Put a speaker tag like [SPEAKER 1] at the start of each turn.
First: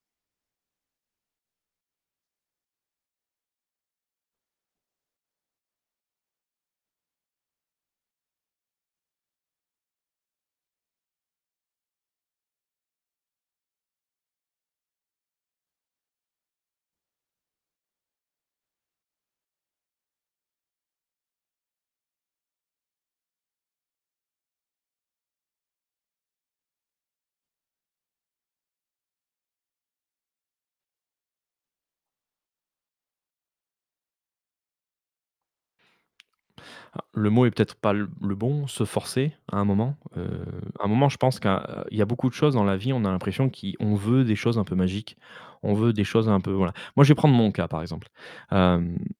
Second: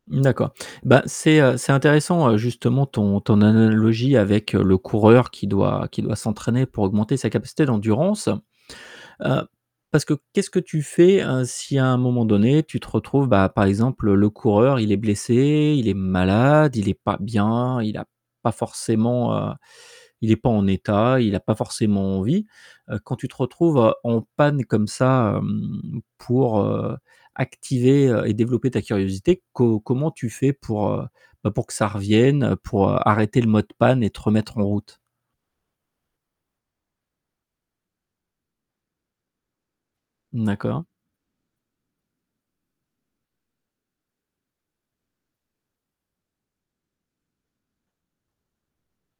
[SPEAKER 1] Mmh, d'accord. Bah c'est, heu, c'est intéressant, heu, justement ton ton analogie avec le coureur qui doit qui doit s'entraîner pour augmenter sa capacité d'endurance. Heu, parce que qu'est-ce que tu fais, heu, si à un moment donné, tu retrouves bah par exemple, le coureur il est blessé, il est malade, il est pas bien, il a pas forcément, heu, il est pas en état, il a pas forcément envie. Heu, quand tu te retrouves en panne comme ça, mmh, pour, heu, activer et développer ta curiosité, co comment tu fais pour heu, bah pour que ça revienne, pour, heu, arrêter le mode panne et te remettre en route?
[SPEAKER 2] Ah, le mot est peut-être pas le bon, se forcer, à un moment. Heu,
[SPEAKER 1] Mmh, d'accord.
[SPEAKER 2] à un moment, je pense que, heu, il y a beaucoup de choses dans la vie, on a l'impression qui on veut des choses un peu magiques. On veut des choses un peu voilà. Moi, je vais prendre mon cas par exemple, hem